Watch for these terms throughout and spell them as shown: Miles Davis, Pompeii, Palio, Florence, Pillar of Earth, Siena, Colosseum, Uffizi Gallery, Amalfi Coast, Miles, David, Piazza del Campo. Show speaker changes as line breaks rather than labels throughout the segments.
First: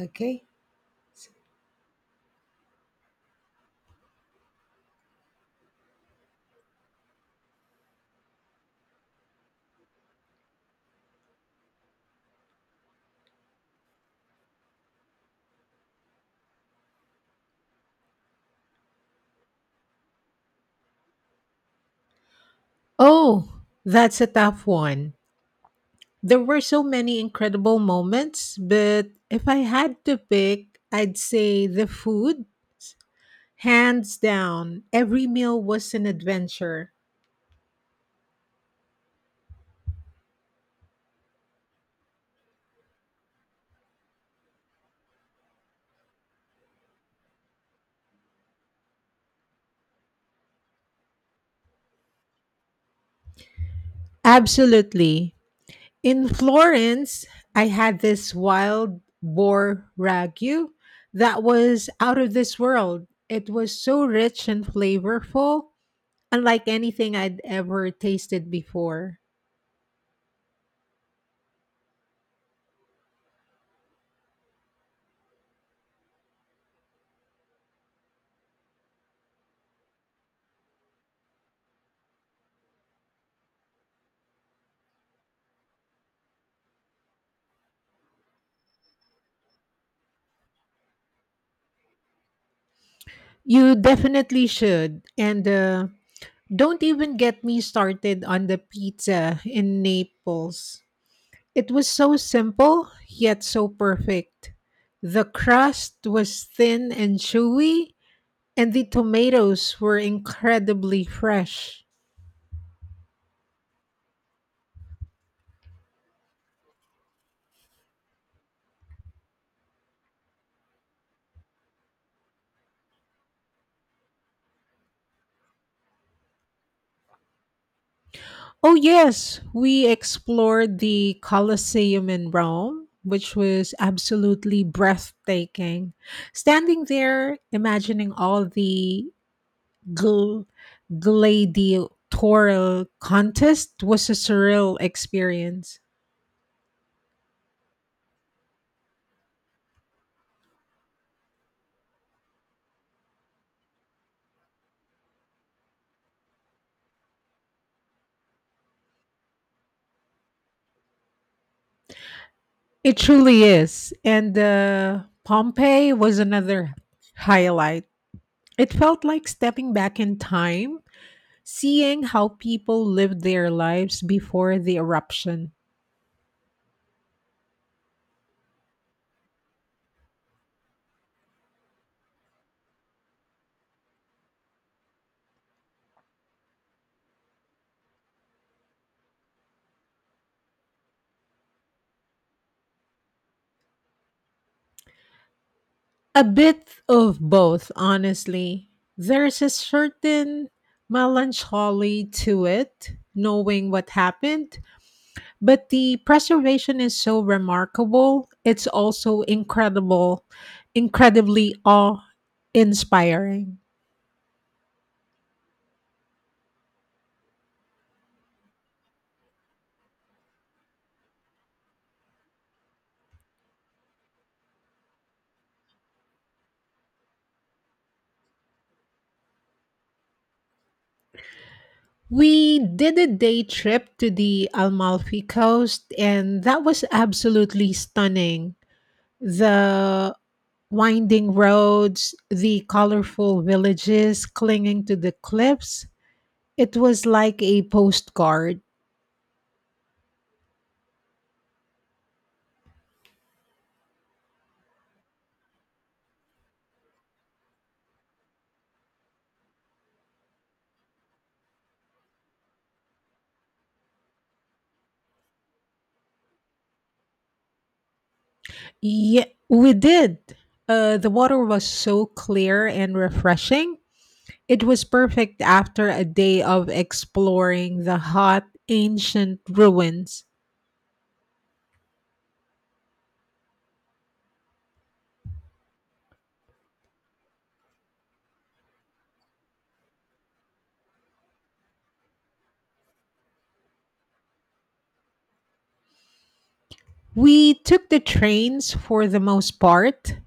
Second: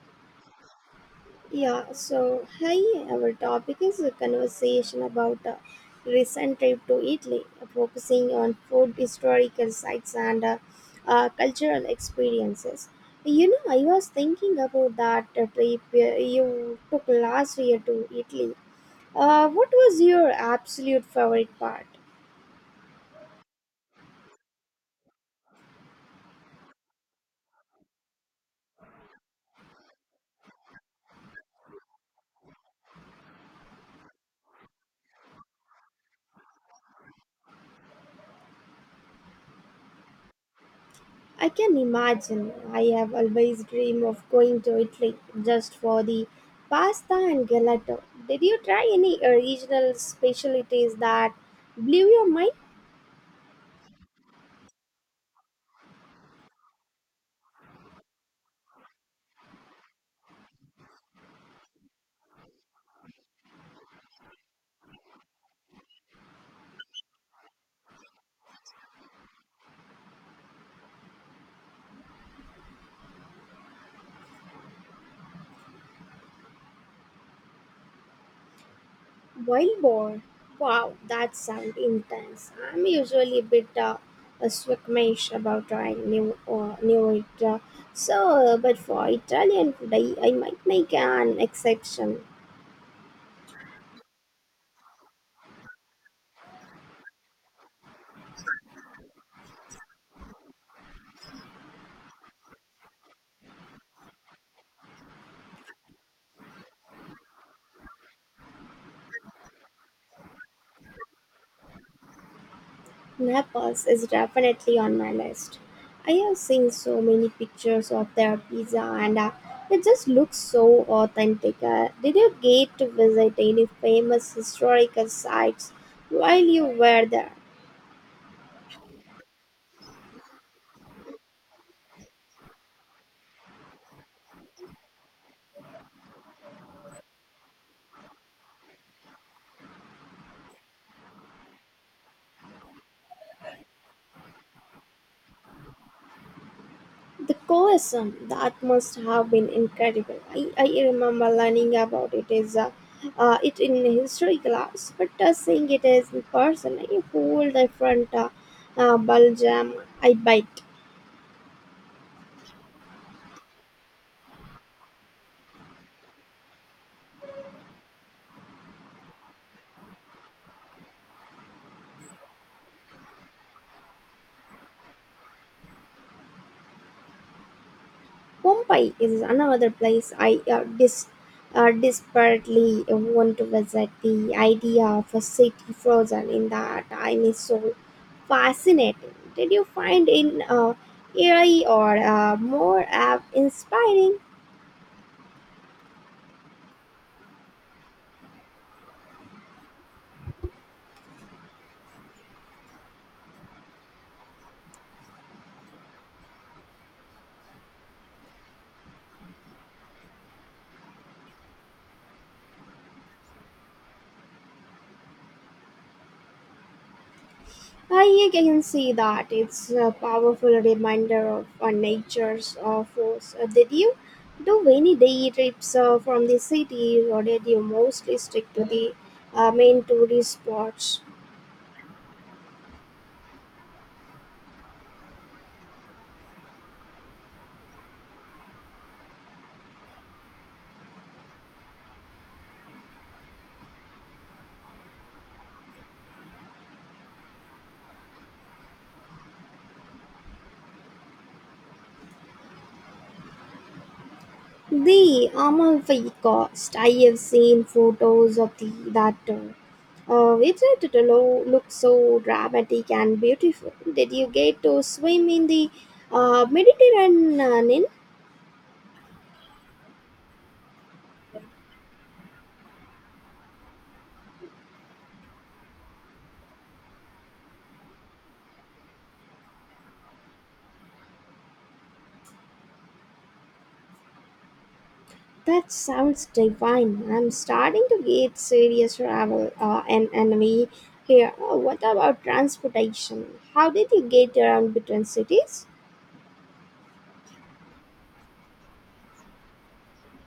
Okay.
Yeah, so hi, our topic is a conversation about a recent trip to Italy, focusing on food, historical sites, and cultural experiences. You know, I was thinking about that trip you took last year to Italy. What was your absolute favorite part?
Oh, that's a tough one. There were so many incredible moments, but if I had to pick, I'd say the food. Hands down, every meal was an adventure.
I can imagine. I have always dreamed of going to Italy just for the pasta and gelato. Did you try any original specialties that blew your mind?
Absolutely. In Florence, I had this wild boar ragu that was out of this world. It was so rich and flavorful, unlike anything I'd ever tasted before.
Wild boar. Wow, that sounds intense. I'm usually a bit a squeamish about trying new new it. But for Italian food, I might make an exception.
You definitely should. And Don't even get me started on the pizza in Naples. It was so simple, yet so perfect. The crust was thin and chewy, and the tomatoes were incredibly fresh.
Naples is definitely on my list. I have seen so many pictures of their pizza and it just looks so authentic. Did you get to visit any famous historical sites while you were there?
Oh, yes, we explored the Colosseum in Rome, which was absolutely breathtaking. Standing there, imagining all the gl- gladiatorial contest was a surreal experience.
The Colosseum, that must have been incredible. I remember learning about it in history class, but seeing it is in person, a whole different Belgium. I bite.
It truly is. And Pompeii was another highlight. It felt like stepping back in time, seeing how people lived their lives before the eruption.
Pompeii is another place I desperately want to visit. The idea of a city frozen in the time is so fascinating. Did you find it eerie or more inspiring?
A bit of both, honestly. There's a certain melancholy to it, knowing what happened, but the preservation is so remarkable. It's also incredible, incredibly awe inspiring.
I can see that it's a powerful reminder of nature's force. Did you do any day trips from the city, or did you mostly stick to the main tourist spots?
We did a day trip to the Amalfi Coast, and that was absolutely stunning. The winding roads, the colorful villages clinging to the cliffs, it was like a postcard.
The Amalfi Coast. I have seen photos of the that. Looks so dramatic and beautiful. Did you get to swim in the Mediterranean?
Yeah, we did. The water was so clear and refreshing. It was perfect after a day of exploring the hot ancient ruins.
That sounds divine. I'm starting to get serious travel and envy here. Oh, what about transportation? How did you get around between cities?
We took the trains for the most part.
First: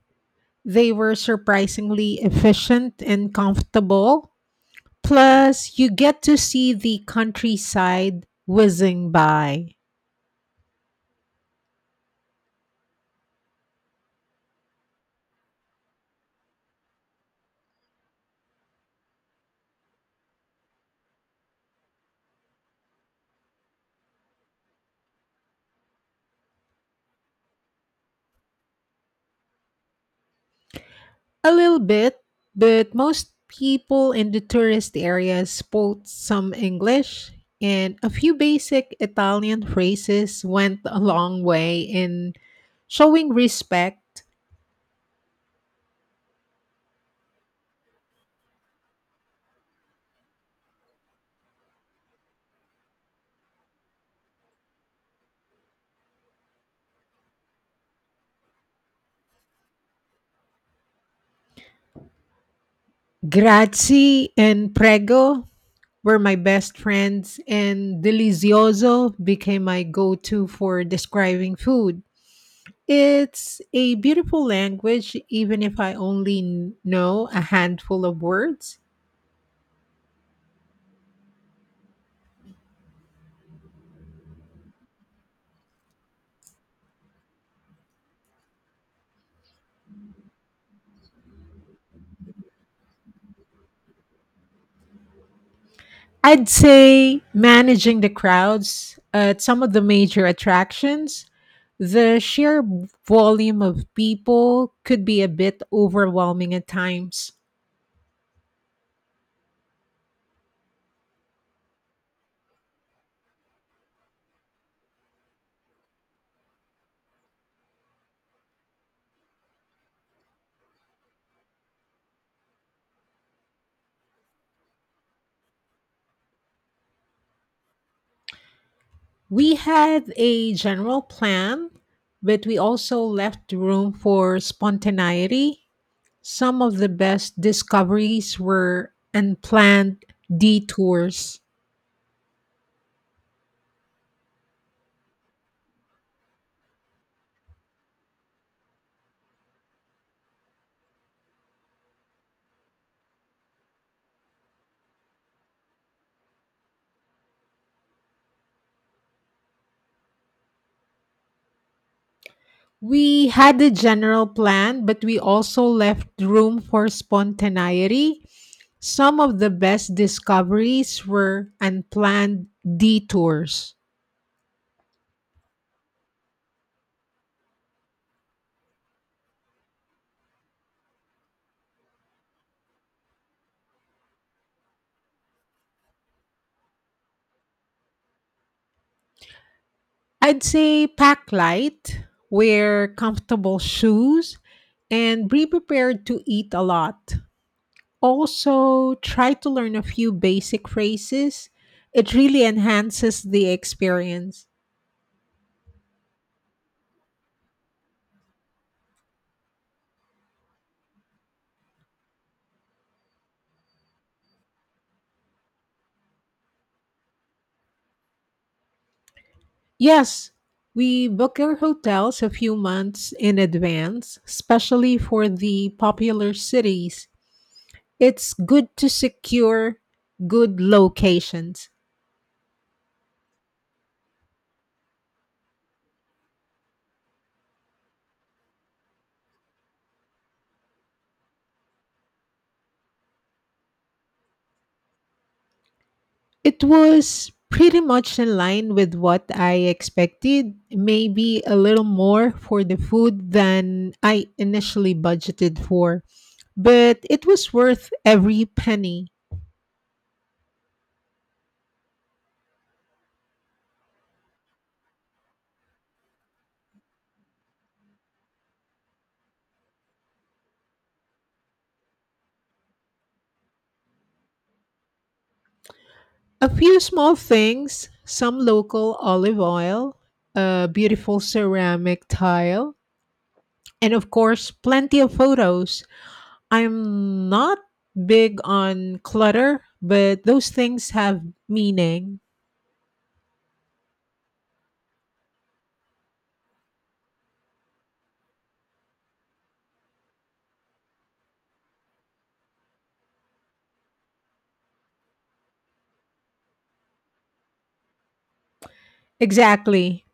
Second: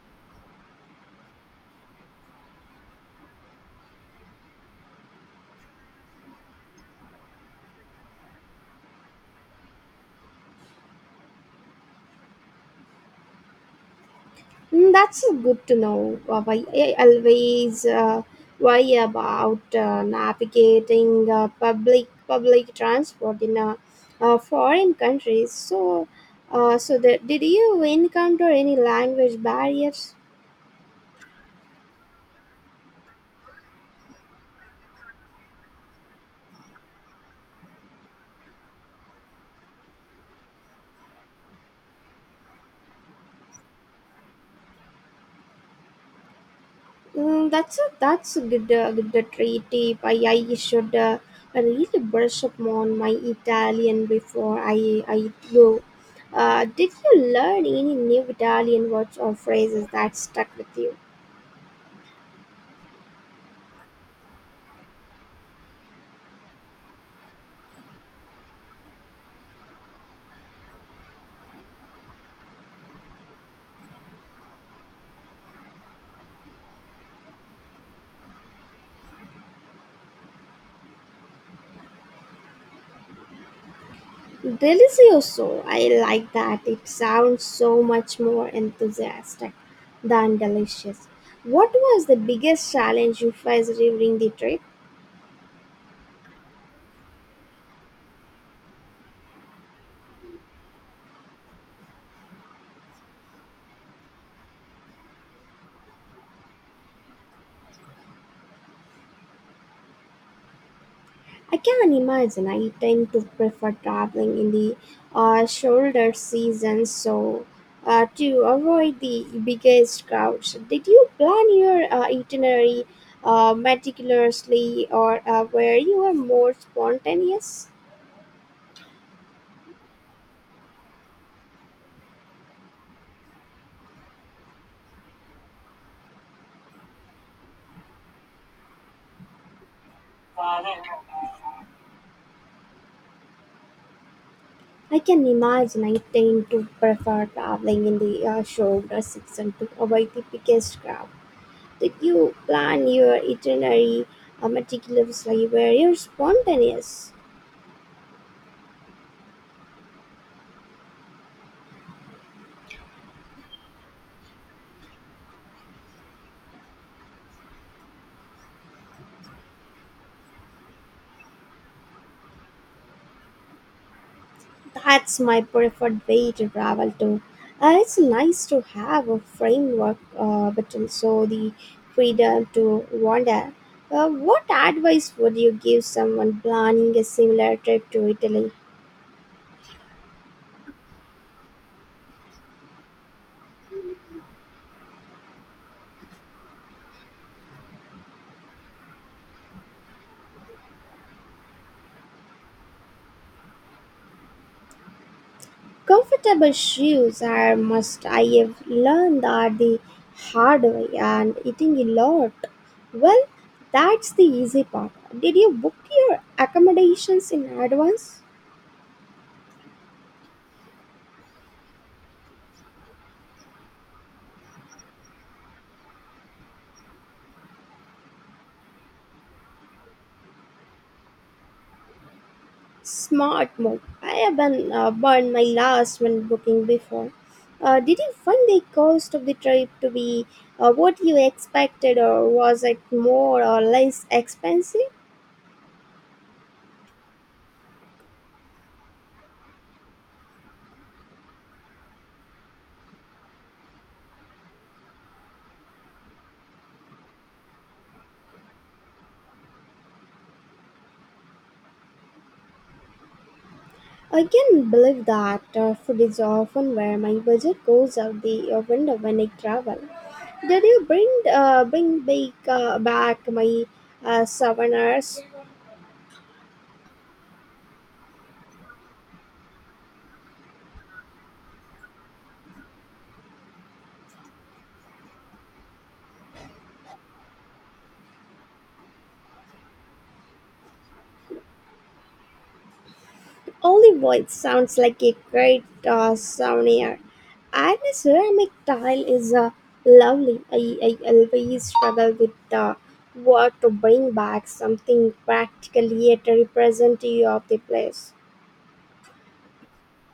They were surprisingly efficient and comfortable. Plus, you get to see the countryside whizzing by.
Mm, that's good to know. Why I always worry about navigating public transport in foreign countries. So that did you encounter any language barriers?
A little bit, but most people in the tourist areas spoke some English, and a few basic Italian phrases went a long way in showing respect.
Mm, that's a good good treat tip. I should really brush up on my Italian before I go. Did you learn any new Italian words or phrases that stuck with you?
Grazie and prego were my best friends, and delizioso became my go to for describing food. It's a beautiful language, even if I only know a handful of words.
Delicioso. I like that. It sounds so much more enthusiastic than delicious. What was the biggest challenge you faced during the trip?
I'd say managing the crowds at some of the major attractions. The sheer volume of people could be a bit overwhelming at times.
I can imagine. I tend to prefer traveling in the shoulder season, so to avoid the biggest crowds. Did you plan your itinerary meticulously, or were you more spontaneous?
We had a general plan, but we also left room for spontaneity. Some of the best discoveries were unplanned detours.
I can imagine I tend to prefer traveling in the shoulder section to avoid the biggest crowd. Did you plan your itinerary meticulously? Were you spontaneous?
We had a general plan, but we also left room for spontaneity. Some of the best discoveries were unplanned detours.
That's my preferred way to travel too. It's nice to have a framework, but also the freedom to wander. What advice would you give someone planning a similar trip to Italy?
I'd say pack light, wear comfortable shoes, and be prepared to eat a lot. Also, try to learn a few basic phrases. It really enhances the experience.
Comfortable shoes are must. I have learned that the hard way and eating a lot. Well, that's the easy part. Did you book your accommodations in advance?
Yes, we book our hotels a few months in advance, especially for the popular cities. It's good to secure good locations.
Smart move. I have been burned my last when booking before. Did you find the cost of the trip to be what you expected, or was it more or less expensive?
It was pretty much in line with what I expected, maybe a little more for the food than I initially budgeted for, but it was worth every penny.
I can believe that food is often where my budget goes out the window when I travel. Did you bring back my souvenirs?
A few small things, some local olive oil, a beautiful ceramic tile, and of course, plenty of photos. I'm not big on clutter, but those things have meaning.
Olive oil sounds like a great souvenir. And the ceramic tile is lovely. I always struggle with what to bring back something practically yet representative of the place.
Exactly.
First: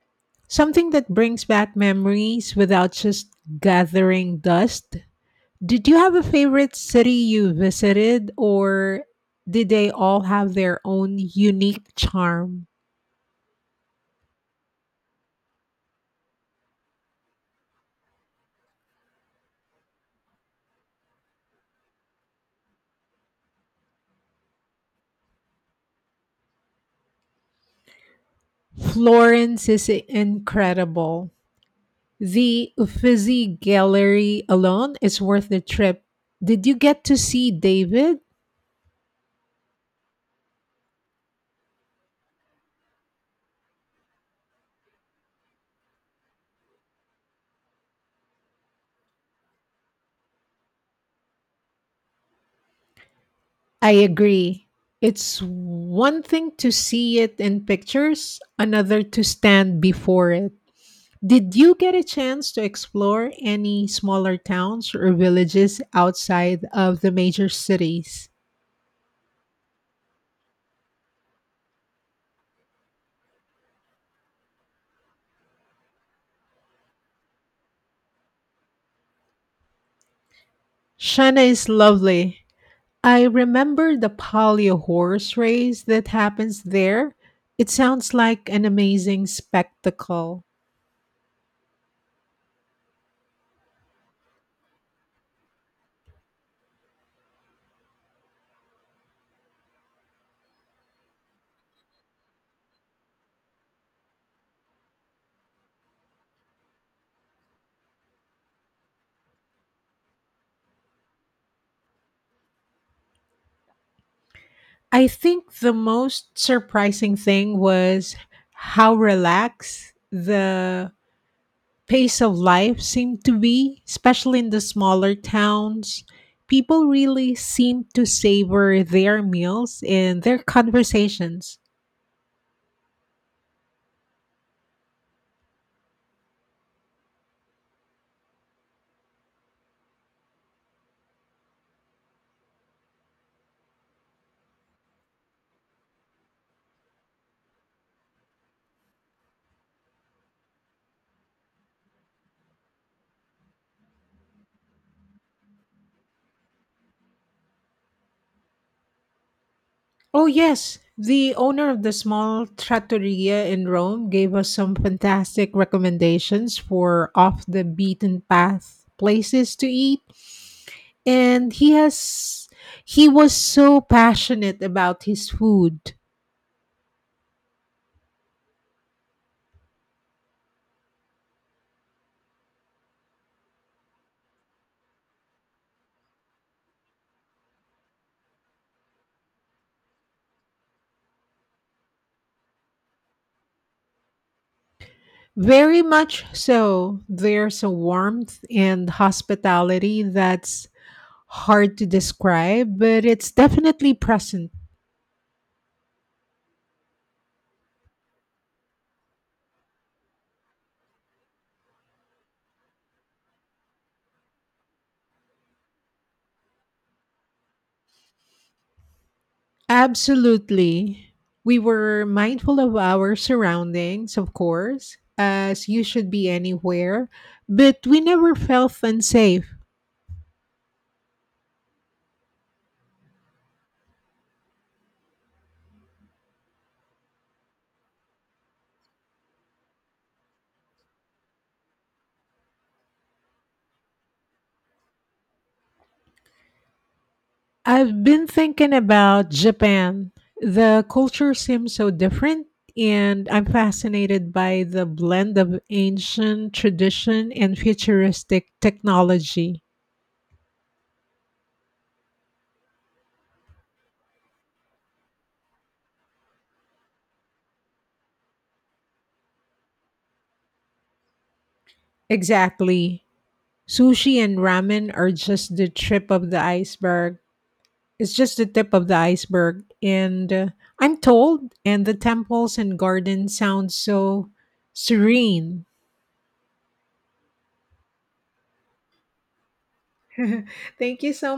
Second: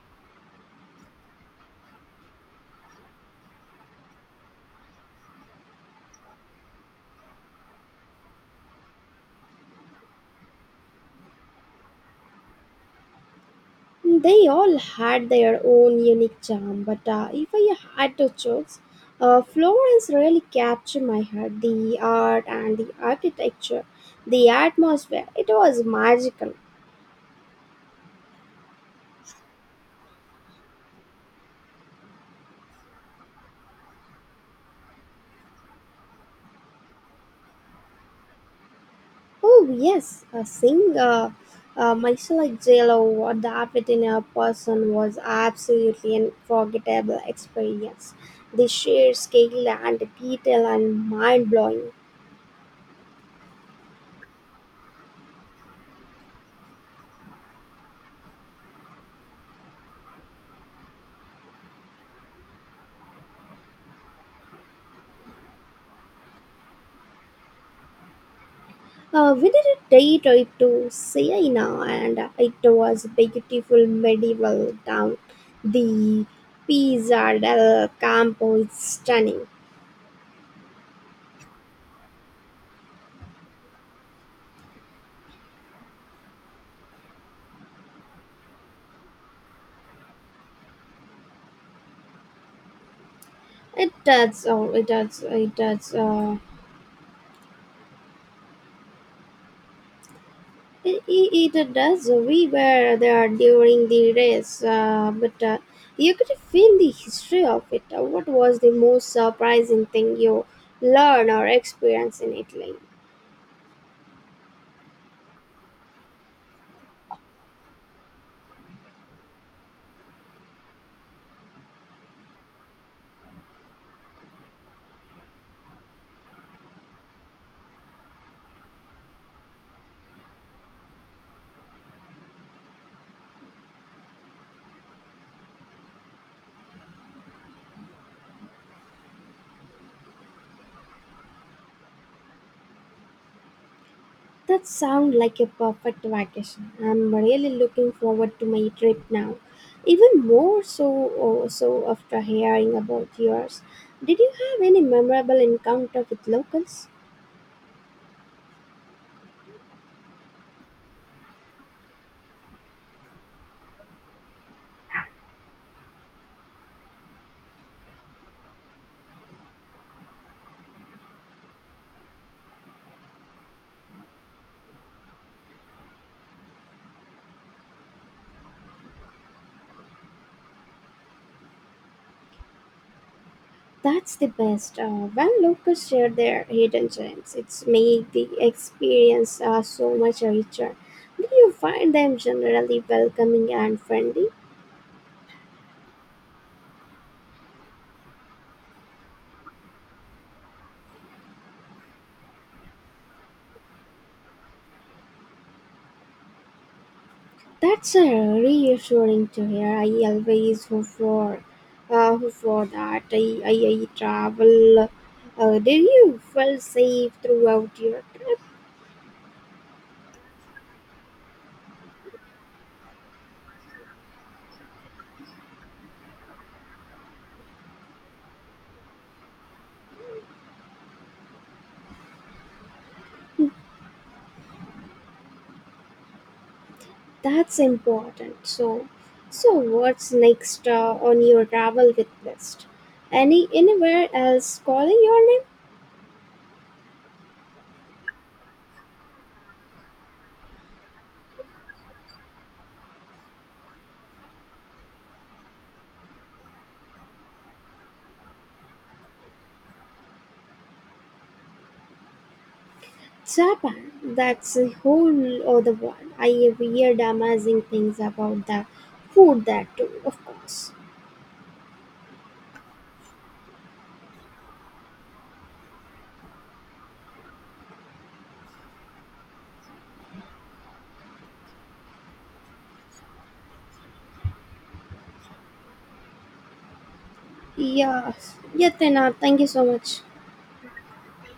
Something that brings back memories without just gathering dust. Did you have a favorite city you visited, or did they all have their own unique charm?
They all had their own unique charm, but if I had to choose, Florence really captured my heart. The art and the architecture, the atmosphere, it was magical.
Florence is incredible. The Uffizi Gallery alone is worth the trip. Did you get to see David?
Oh, yes, seeing Michelle Jello adapted in a person was absolutely an unforgettable experience. The sheer scale and detail and mind blowing.
I agree. It's one thing to see it in pictures, another to stand before it. Did you get a chance to explore any smaller towns or villages outside of the major cities?
We did a day trip to Siena, and it was a beautiful medieval town. The Pizza del Campo is stunning.
Shana is lovely. I remember the Palio horse race that happens there. It sounds like an amazing spectacle.
It does, oh, it does, it does. We were there during the race, but you could feel the history of it. What was the most surprising thing you learned or experienced in Italy?
I think the most surprising thing was how relaxed the pace of life seemed to be, especially in the smaller towns. People really seem to savor their meals and their conversations.
That sounds like a perfect vacation. I'm really looking forward to my trip now. Even more so oh, so after hearing about yours. Did you have any memorable encounter with locals?
Oh, yes. The owner of the small trattoria in Rome gave us some fantastic recommendations for off the beaten path places to eat. And he was so passionate about his food.
That's the best. When locals share their hidden gems, it's made the experience so much richer. Do you find them generally welcoming and friendly?
Very much so. There's a warmth and hospitality that's hard to describe, but it's definitely present.
That's reassuring to hear. I always hope for, hope for that. I travel. Did you feel safe throughout your trip?
Absolutely. We were mindful of our surroundings, of course, as you should be anywhere, but we never felt unsafe.
That's important. So what's next on your travel with list? Anywhere else calling your name?
I've been thinking about Japan. The culture seems so different, and I'm fascinated by the blend of ancient tradition and futuristic technology.
Japan. That's a whole other world. I have heard amazing things about the food there too. Of course.
Exactly. Sushi and ramen are just the tip of the iceberg. It's just the tip of the iceberg. And I'm told, and the temples and gardens sound so serene.
Yeah. Yeah, Tina. Thank you so much.
Thank you so